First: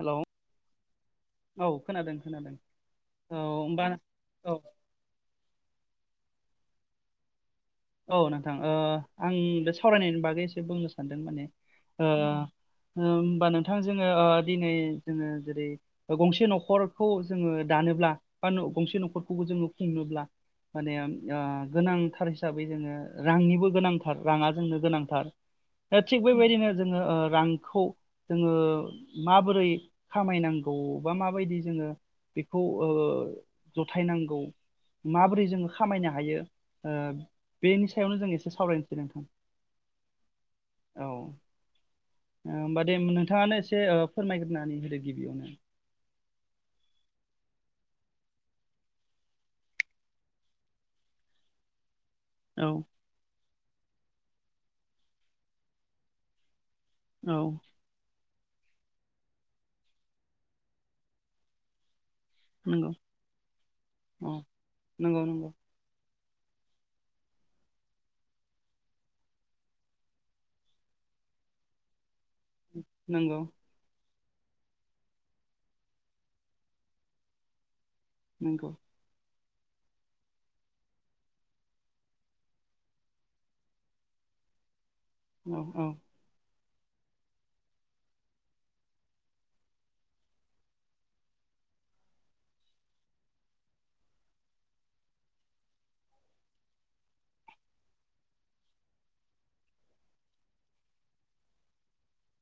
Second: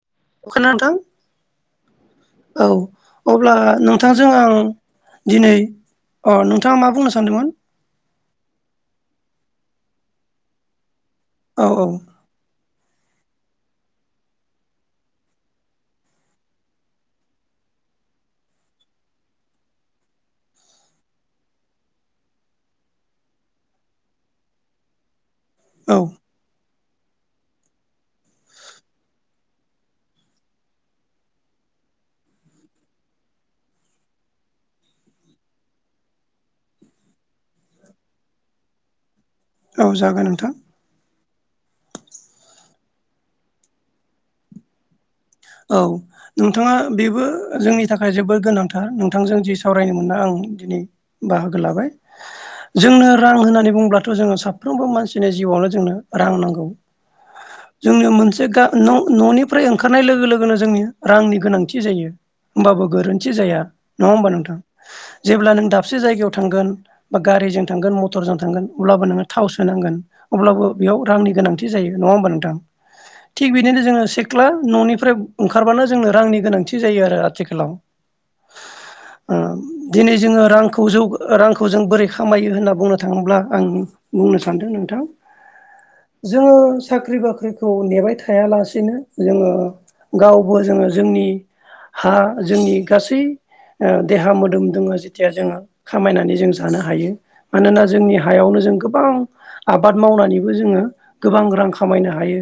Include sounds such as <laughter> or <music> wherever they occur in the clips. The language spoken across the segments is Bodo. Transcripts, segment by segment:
हेलौ <unintelligible> नोंथां औ खोनादों खोनादों औ औ अब्ला होमबा नोंथांजों औ आं दिनै अ नोंथाङा मा बुंनो सानदोंमोन औ नोंथां ओ आं बदा सावरायनायनि बागै एसे बुंनो सा सानदों माने औ औ ओ होमबा नोंथां जोङो ओ दिनै जोङो जेरै ओ गंसे न'खरखौ जोङो दानोब्ला बा न'गंसे न'खरखौबो जोङो खुंनोब्ला माने ओ गोनांथार हिस साबै जोङो रांनिबो गोनांथार राङा जोंनो गोनांथार औ दा थिग बेबायदिनो जोङो ओ रांखौ जोङो माबोरै खामायनांगौ बा माबायदि जोङो बेखौ ओ जथायनांगौ माबोरै जोङो खामायनो हायो ओ बेनि सायावनो जों एसे सावरायनोसै नोंथां औ जागोन नोंथां औ ओ होमबा दे नोंथाङानो एसे ओ फोरमायग्रोनानै होदो गिबियावनो औ नोंथाङा बेबो जोंनि नि थाखाय जोबोर गोनांथार नोंथांजों जि सावरायनो मोनना आं दिनै बाहागो लाबाय औ जोंनो रां होनानै बुंब्लाथ' जोङो साफ्रोमबो मानसिनि जिउआवनो जोंनो रां नांगौ औ जोंनियाव मोनसे बे गा न'निफ्राय ओंखारनाय लोगो लोगो लोगोनो जोंनि रांनि गोनांथि जायो होमबाबो नंगौ गोरोन्थि जाया नङा होमबा औ नोंथां नंगौ जेब्ला नंगौ नों दाबसे जायगायाव थ थांगोन नंगौ थिग बिदिनो जो क्ला न'नि ओंखारब्लानो जोंनो रांनि गोनांथि जायो आरो आथिखालाव नंगौ दिनै जोङो रांखौ जौ रांखौ जों बोरै खामायो होनना बुंनो थाङोब्ला आं बुंनो सान्दों नोंथां औ औ जोङो साख्रि बाख्रिखौ नेबाय थायालासिनो जोङो गावबो जोङो जोंनि हा जोंनि गासै देहा मोदोम दोङो जेथिया जोङो खामायनानै जों जानो हायो मानोना जोंनि हायावनो जों गोबां आबाद मावनानैबो जोङो गोबां रां खामायनो हायो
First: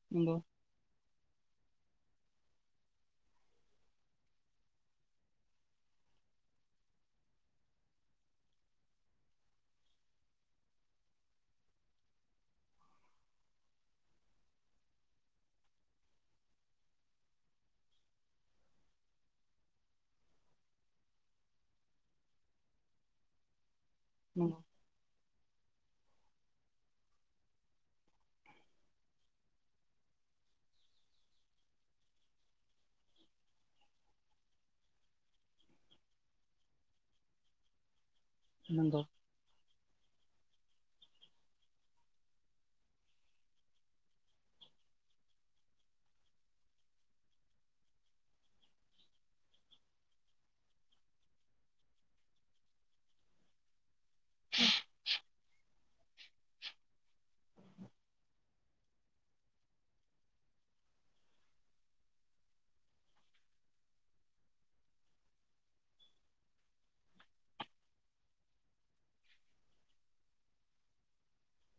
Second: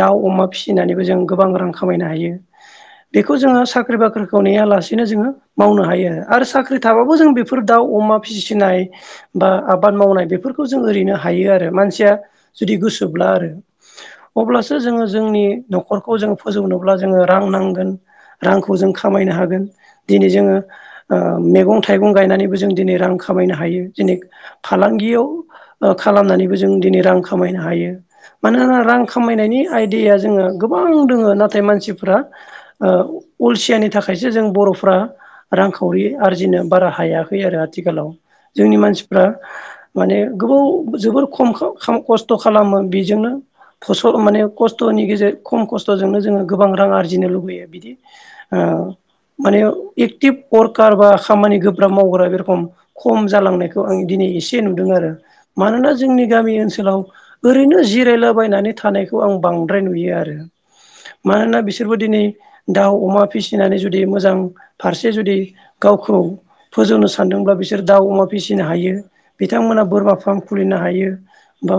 दाउ नंगौ अमा फिसिनानैबो जों गोबां रां खामायनो हायो बेखौ जोङो साख्रि बाख्रिखौ नेा लासेनो जोङो मावनो हायो आरो आरो साख्रि थाबाबो जों बेफोर दाउ अमा फिसिनाय बा आबाद मावनाय बेफोरखौ जों ओरैनो हायो आरो मानसिया जुदि गोसोब्ला आरो अब्लासो जोङो जोंनि न'खरखौ जों फोजौनोब्ला जोङो रां नांगोन रांखौ जों खामायनो हागोन दिनै जोङो मैगं थाइगं गायनानैबो जों दिनै रां खामायनो हायो जेने नंगौ फालांगियाव खालामनानैबो जों दिनै रां खामायनो हायो मानोना रां खामायनायनि आयदाया जोङो गोबां दोङो नाथाय मानसिफ्रा अलसियानि थाखायसो जों बर'फ्रा रांखावरि आरजिनो बारा हायाखै आरो आथिखालाव जोंनि नंगौ मानसिफ्रा माने गोबाव जोबोर खम खस्थ' खालामो बेजोंनो फसल माने खस्थ'नि गेजेर खम खस्थ'जोंनो जोङो गोबां रां आरजिनो लुबैयो बिदि माने एक्टिभ अर्कार बा खामानि गोब्राब मावग्रा बे रखम खम जालांनायखौ आं दिनै एसे नुदों आरो मानोना जोंनि गामि ओनसोलाव ओरैनो जिरायलाबायनानै थानायखौ आं बांद्राय नुयो आरो मानोना बिसोरबो दिनै दाउ अमा फिसिनानै जुदि मोजां फारसे जुदि गावखौ फोजौनो सानदोंब्लाा बिसोर दाउ अमा फिसिनो हायो बिथांमोना बोरमा फार्म खुलिनो हायो बा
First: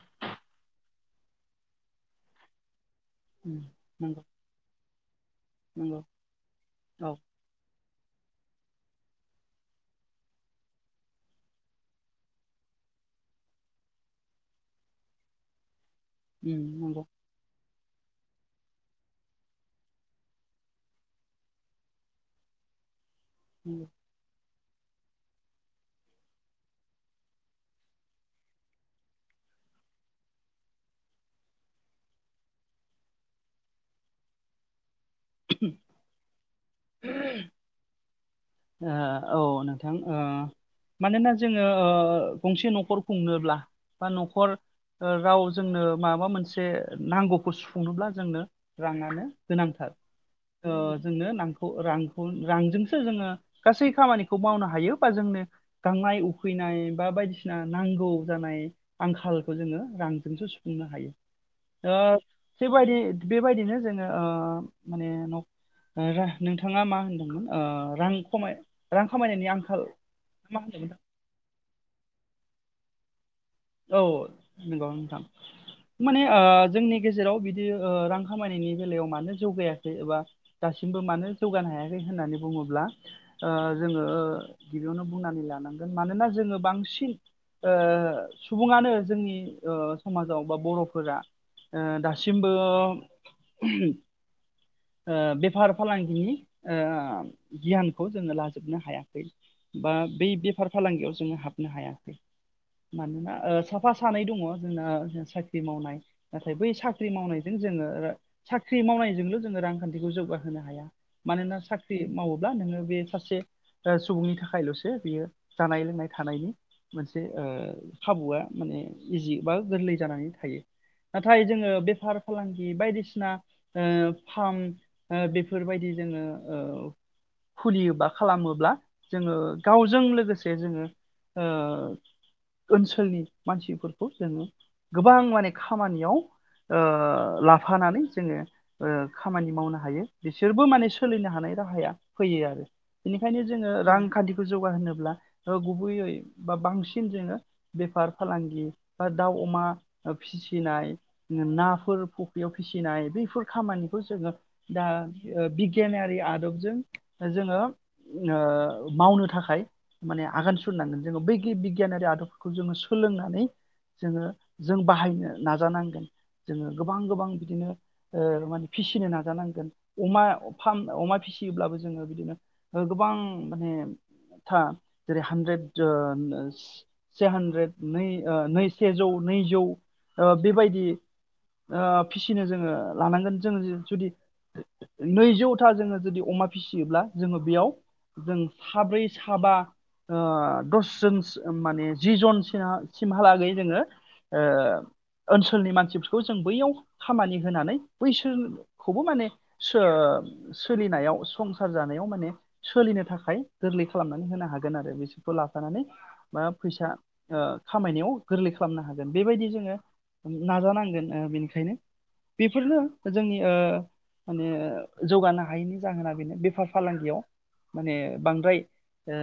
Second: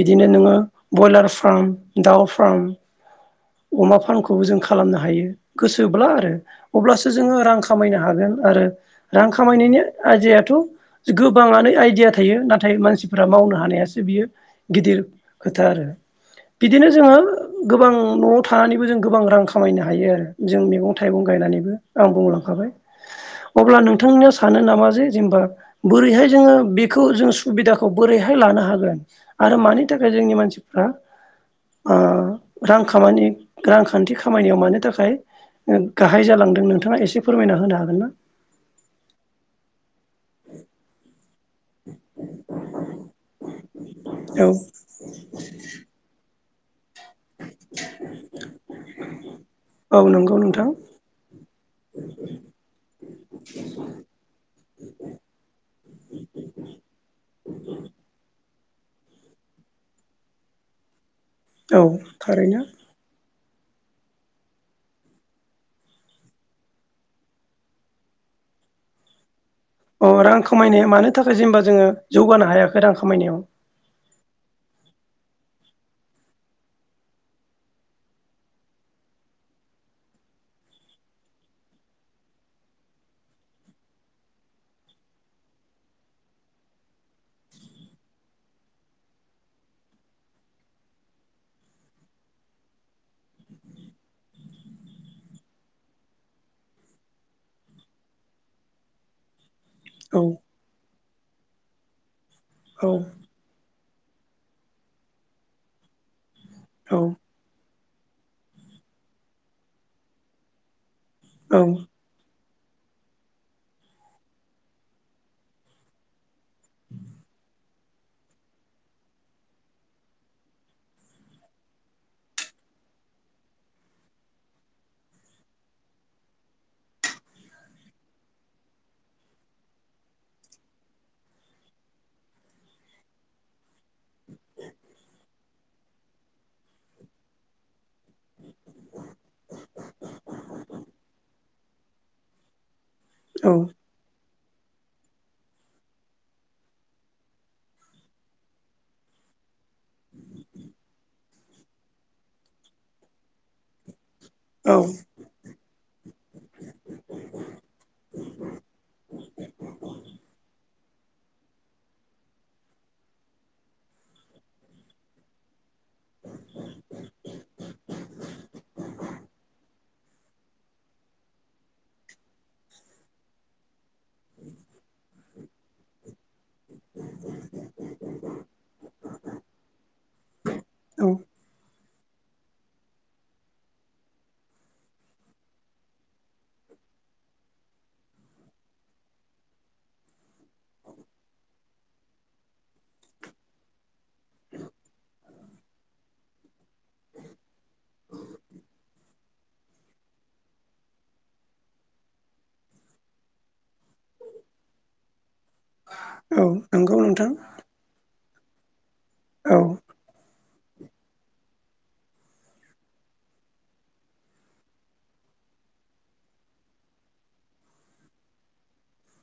बिदिनो नोङो बयलार फार्म दाउफ्राम उम अमा नंगौ फार्मखौबो जों खालामनो हायो नंगौ गोसोब्ला आरो अब्लासो औ जोङो रां खामायनो हागोन आरो रां खामायनायनि आयदायाथ' गोबाङानो आइदिया थायो नाथाय मानसिफोरा मावनो हानायासो बियो गिदिर खोथा आरो उम बिदिनो नंगौ जोङो गोबां न' थानानैबो जों गोबां रां खामायनो हायो आरो जों मैगं थाइगं गायनानैबो आं बुंलांखाबाय नंगौ अब्ला नोंथांनियाव सानो नामा जे जेनेबा बोरैहाय जोङो बेखौ जों सुबिदाखौ बोरैहाय लानो हागोन आरो मानि थाखाय जोंनि मानसिफ्रा आ रां खामानि। रांखान्थि खामानायाव मानो थाखाय। गाहाय जालांदों नोंथाङा एसे फोरमायना होनो हागोन ना। ओ औ नोंथां ओ मानोना। जोङो गंसे ओ न'खर खुंनोब्ला बा औ न'खर राव जोंनो माबा मोनसे। जे। नांगौखौ सुफुंनोब्ला जोंनो राङानो गोनांथार औ नंगौ नोंथां ओ जोंनो नखौ रांखौ रांजोंसो जोङो। गासै खामानिखौ मावनो हायो बा जोंनो गांनाय उखैनाय बा बायदिसिना नांगौ। जानाय आंखालखौ जोङो रांजोंसो सुफुंनो हायो। औ ओ थारैनो। बेबायदि बेबायदिनो जोङो ओ माने नख ओरो नोंथाङा मा होनदोंमोन आ रां। खमाय रां खामायनायनि आंखाल। अ रां मा खामायनाया होनदोंमोन मानो थाखाय जेनेबा जोङो जौगानो हायाखै। गोदान खामायनायाव। औ नंगौ नोंथां माने आ जोंनि गेजेराव बिदि ओ रां खामायनायनि बेलायाव मानो जौगायाखै एबा दासिमबो मानो जौगानो हायाखै होननानै बुङोब्ला ओ जोङो ओ गिबियावनो बुंनानै लानांगोन मानोना जोङो बांसिन ओ। सुबुङानो जोंनि ओ समाजाव बा बर'फोरा ओ दासिमबो। ओ बेफार फालांगिनि ओ गियानखौ जोङो लाजोबनो हायाखै। बा औ बै बेफार फालांगियाव। जो हाबनो हायाखै। मानोना ओ स। साफा सानै दङ जोंना ओ साख्रि मावनाय‌। नाथाय बै औ साख्रि मावनायजों जोङो। आरो साख्रि मावनायजोंनो जोङो रांखान्थिखौ जौगाहोनो हाया। मानोना औ साख्रि मावो ब्ला नोङो बे सासे ओ सुबुंनि थाखायल'सो बियो जानाय लोंनाय थानायनि मोनसे ओ खाबुआ माने इजि बा गोरलै जानानै थायो। नाथाय जोङो बेफार फालांगि बायदिसिना ओ फार्म ओ बेफोरबायदि जोङो ओ खुलियोबा खालामोब्ला जोङो गावजों लोगोसे जोङो ओ ओनसोलनि मानसिफोरखौ जोङो गोबां माने खामानियाव ओ लाफानानै जोङो ओ। खामानि मावनो हायो बिसोरबो माने सोलिनो हानाय राहाया फैयो आरो। बेनिखायनो औ जोङो रांखान्थि। जौगाहोनोब्ला ओ गुबैयै बा बांसिन जोङो बेफार फालांगि बा दाउ अमा ओ फिसिनाय नाफोर फख्रियाव फिसिनाय बैफोर खामानि <unintelligible> दा औ ओ बिगियानारि आदबजों जोङो ओ मावनो थाखाय माने आगान सु सुरनांगोन जोङो बै गि बिगियानारि आदबफोरखौ जोङो सोलोंनानै जोङो जों बाहायनो नाजानांगोन जोङो गोबां गोबां बिदिनो ओ माने फिसिनो नाजानांगोन अमा फाम अमा फिसियोब्लाबो जोङो बिदिनो ओ गोबां माने था जेरै - <unintelligible> से हान्द्रेद नै ओ नै सेजौ नैजौ ओ बेबायदि औ ओ फिसिनो जोङो लानांगोन जोङो जुदि नैजौथा जोङो जुदि अमा फिसियोब्ला जोङो बेयाव जों साब्रै साबा ओ दसजन स माने जि जनसिमहालागै जोङो ओ ओनसोलनि मानसिफोरखौ जों बैयाव खामानि होनानै बैसोरखौबो माने सो सोलिनायाव संसार जानायाव माने सोलिनो थाखाय गोरलै खालामनानै होनो हागोन आरो बिसोर खौ लाफानानै बा औ फैसा नंगौ नोंथां ओ खामायनायाव गोरलै खालामनो हा गोन बेबायदि औ जोङो माने नाजानांगोन ओ बेनिखायनो बेफोरनो जोंनि ओ माने जौगानो हायैनि जाहोना बेनो बेफार फालांगियाव माने बांद्राय ओ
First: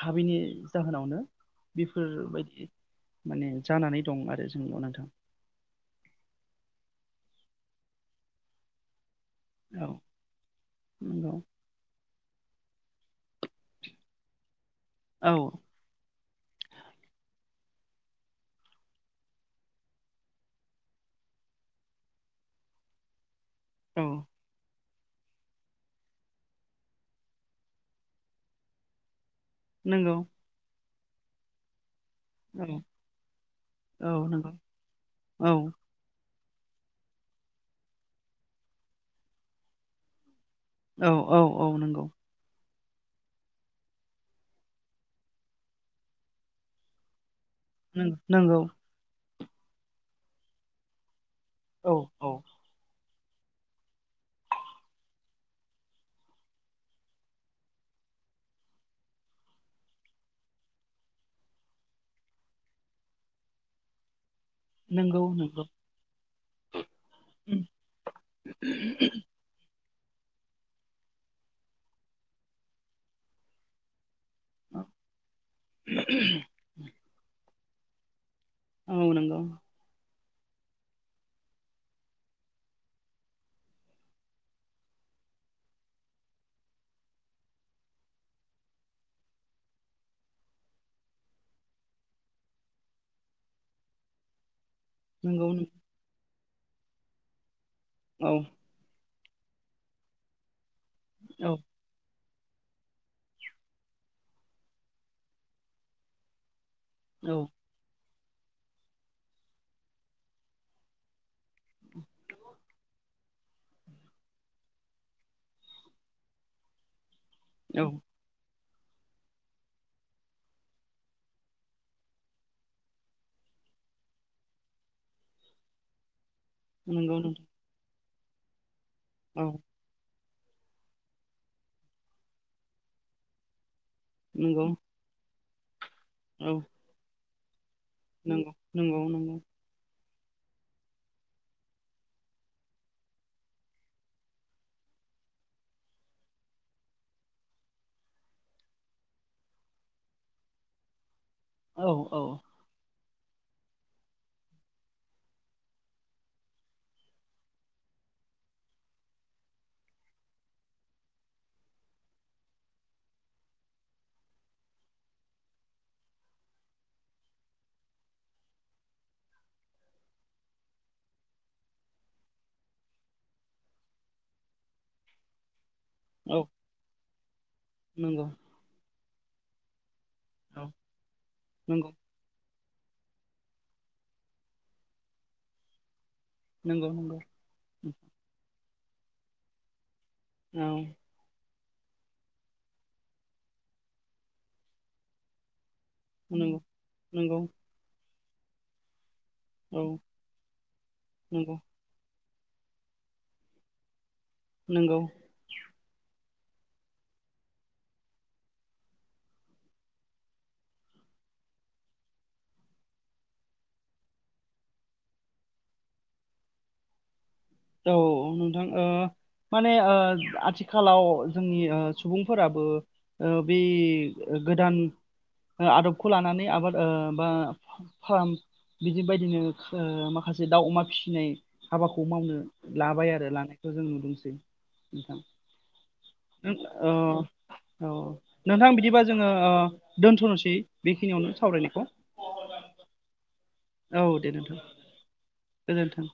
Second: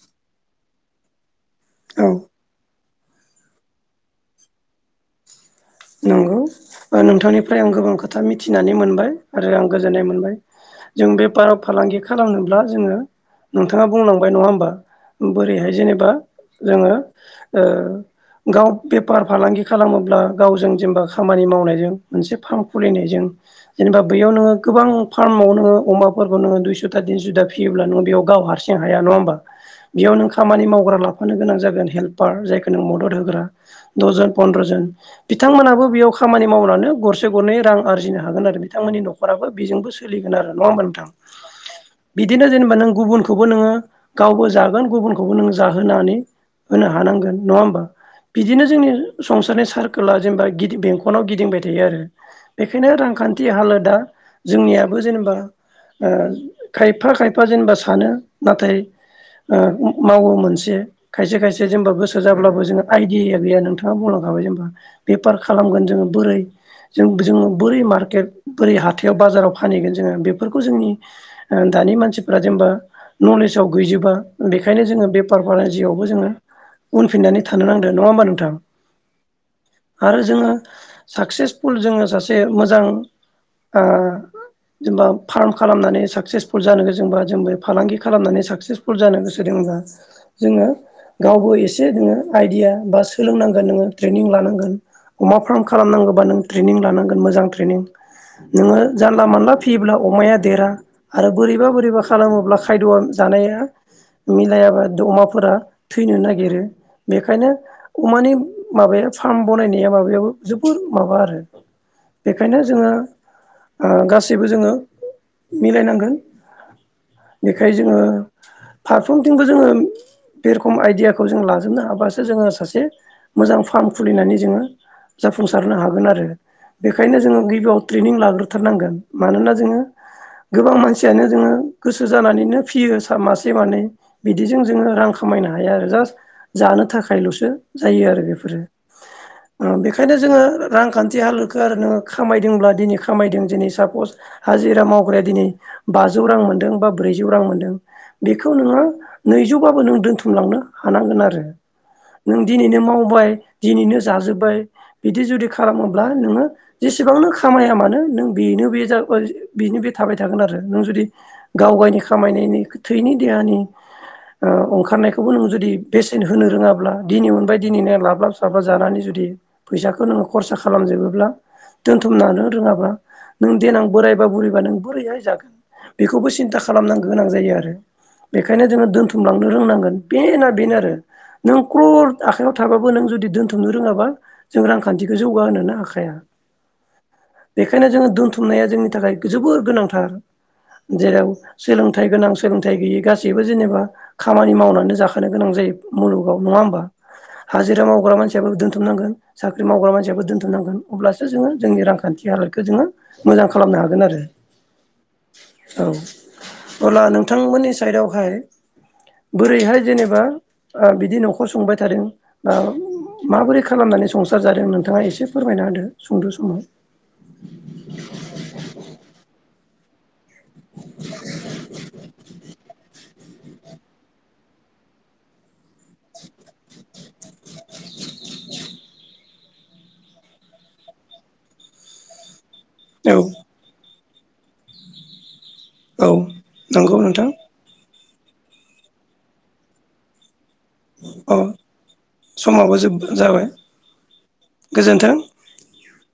हाबैनि जाहोनावनो बेफोरबायदि माने जानानै दं आरो जोंल' नोंथां नंगौ नोंथांनिफ्राय आं गोबां खोथा मिथिनानै मोनबाय आरो आं औ गोजोननाय मोनबाय जों बे नंगौ फाराव फालांगि खालामनोब्ला जोङो नोंथाङा बुंलांबाय नङा होमबा औ बोरैहाय जेनेबा जोङो ओ गाव बेफार फालांगि खालामोब्ला गावजों जेनेबा खामानि मावनायजों मोनसे फार्म खुलिनायजों जेनेबा औ बैयाव नोङो गोबां फार्माव नोङो अमाफोरखौ नोङो दुइस'था थिनस'दा फियोब्ला नोङो बेयाव गाव हारसिं हाया नङा होमबा बेयाव नंगौ नों खामानि मावग्रा ला लानो गोनां जागोन हेल्प फार औ जायखौ नों मदद होग्रा औ दजन नंगौ फन्द्रजन औ बिथांमोनहाबो बेयाव खामानि मावनानै गरसे गरनै रां आरजिनो हागोन आरो बिथांमोननि नखराबो बेजोंबो सोलिगोन आरो नङा होनबा नोंथां औ औ औ नंगौ बिदिनो जेनेबा नों गुबुनखौबो नोङो गावबो जागोन गुबुनखौबो नोङो जाहोनानै होनो हानांगोन नङा होमबा नंगौ बिदिनो जोंनि संसारनि सार गोला जेनबा गिद बेंखनाव गिद दिंबाय थायो औ आरो औ बेखायनो रांखान्थ थि हालोदा जोंनियाबो जेनेबा ओ खायफा खायफा जेनेबा सानो नाथाय ओ मावो मोनसे खायसे खायसे जेनेबा गोसो जाब्लाबो जोङो आइदिया गैया नोंथाङा बुंलांखाबाय जेनबा नंगौ बेफार खालामगोन जोङो बोरै जों जोङो बोरै मार्केट बोरै हाथायाव बाजाराव फानहैगोन जोङो बेफोरखौ जोंनि ओ दानि मानसिफ्रा जेनेबा नलेजाव गैजोबा बेखायनो जोङो बेफार फालांजियावबो जोङो उनफिननानै थानो नांदो नङाहोमबा नोंथां? औ नंगौ। आरो जोङो साकसेसफुल जोङो सासे मोजां ओ जेनेबा फार्म खालामनानै साकसेसफुल जानो गोजोंबा जों बे फालांगि खालामनानै साकसेसफुल जानो गोसो दंबा जोङो गावबो एसे नोङो आइदिया बा सोलोंनांगोन नोङो थ्रे निं लानांगोन। अमा नंगौ फार्म खालामनांगौबा नों ट्रनिं लानांगोनोजां ट्रेनिं औ नोङो जानला मोनाला फियोब्ला अमाया देरा आरो औ बोरैबा बोरैबा खालामोब्ला खायद' जानाया मिलायाबा अमाफोरा थैनो नागिरो औ बेखायनो अमानि माबाया फार्म बनायनाया माबो जोबोर माबा आरो बेखायनो जोङो गासैबो जोङो मिलायनांगोन बेखाय औ जोङो फारफ्रोमथिंबो जोङो बे रखम आइदियाखौ जोङो लाजोबनो हाबासो जोङो सासे मोजां फार्म खुलिनानै जोङो जाफुंसारनो हागोन आरो नंगौ बेखायनो जोङो नोंथां गिबियाव ट्रेनिं लाग्रोथारनांगोन। औ मानोना जोङो गोबां मानसियानो जोङो गोसो जानानैनो फियो मासे मानै बिदिजों नंगौ जोङो रां खामायना हाया आरो जास औ जानो थाखायल'स जायो नंगौ नंगौ नंगौ ओंखायनो जोङो रांखान्थि हालोदखौ आरो नोङो खामायदोंब्ला दिनै खामायदों दिनै सापस हाजिरा मावग्राया दिनै बाजौ रां मोनदों बा ब्रैजौ रां मोनदों बेखौ नोङो नैजौबाबो नों दोन्थुमलांनो हानांगोन आरो औ औ नों दिनैनो माव मावबाय दिनैनो जाजोब्बाय बिदि जुदि खालामोब्ला नोङो जेसेबांनो खामाया मानो नों बेनो बे बेनो जा बे थाबाय थागोन आरो नों जुदि गाव गावनि खामायनायनि थैनि देहानि ओ ओंखारनायखौबो नों जुदि बेसेन होनो रोङाब्ला दिनै दिनैनो लाबलाब साब्लाब जानानै जुदि फैसाखौ नोङो खरसा खालामजोबोब्ला दोनथुमनानो रोङाबा नों देनां बोरायबा बुरैबा नों बोरैहाय जागोन। बेखौबो औ सिन्था खालामनां गौ गोनां जायो आरो नंगौ बेखायनो जोङो दोनथ' फुंलांनो रोंनांगोन बेना औ बेनो आरो नों नंगौ क्रर नाव थाबाबो नों जुदि दोनथुमनो रोङाबा जों रांखान्थिखौ जौगाह होनोनो हाखाया। नंगौ नंगौ बेखायनो जोङो दोनथुमनाया जोंनि नि थाखाय जोबोर गोनांथार औ जेराव सोलोंथाइ गोनां सोलोंथाइ गैयै गासैबो जेनेबा खामानि मावनानै जाखोन गोनां जायो। मुलुगाव नङा नंगौ होमबा। नंगौ हग्रा मानसियाबो दोनथुमनांगोन साख्रि औ मावग्रा मानसिाबो दोनथ'नांगोन अब्लासो जोङो नंगौ जोंनि रांखान्थि ख हालोदखौ जोङो मोजां खालामनो हागोन आरो। नंगौ औ अब्ला नोंथांमोननि साइदआवहाय बोरैहाय जेनेबा बिदि न'खर संबाय था माबोरै खालामनानै संसार जादों नोंथाङा एसे फोरमायना होदो सुंद' समाव औ नोंथां ओ माने ओ आथिखालाव जोंनि ओ सुबुंफोराबो ओ बे गोदान आदबखौ लानानै आबाद ओ बा फार्म बिदि बायदिनो ओ माखासे दाउ अमा फिसिनाय हाबाखौ मावनो लाबाय औ आरो लानायखौ जों नुदोंसै औ औ अ नंगौ नोंथां औ नोंथां बिदिबा जोङो ओ दोन्थ'नोसै। औ समाबबो जोब जाबाय। औ दे नोंथां गोजोन्थों गोजोनथों।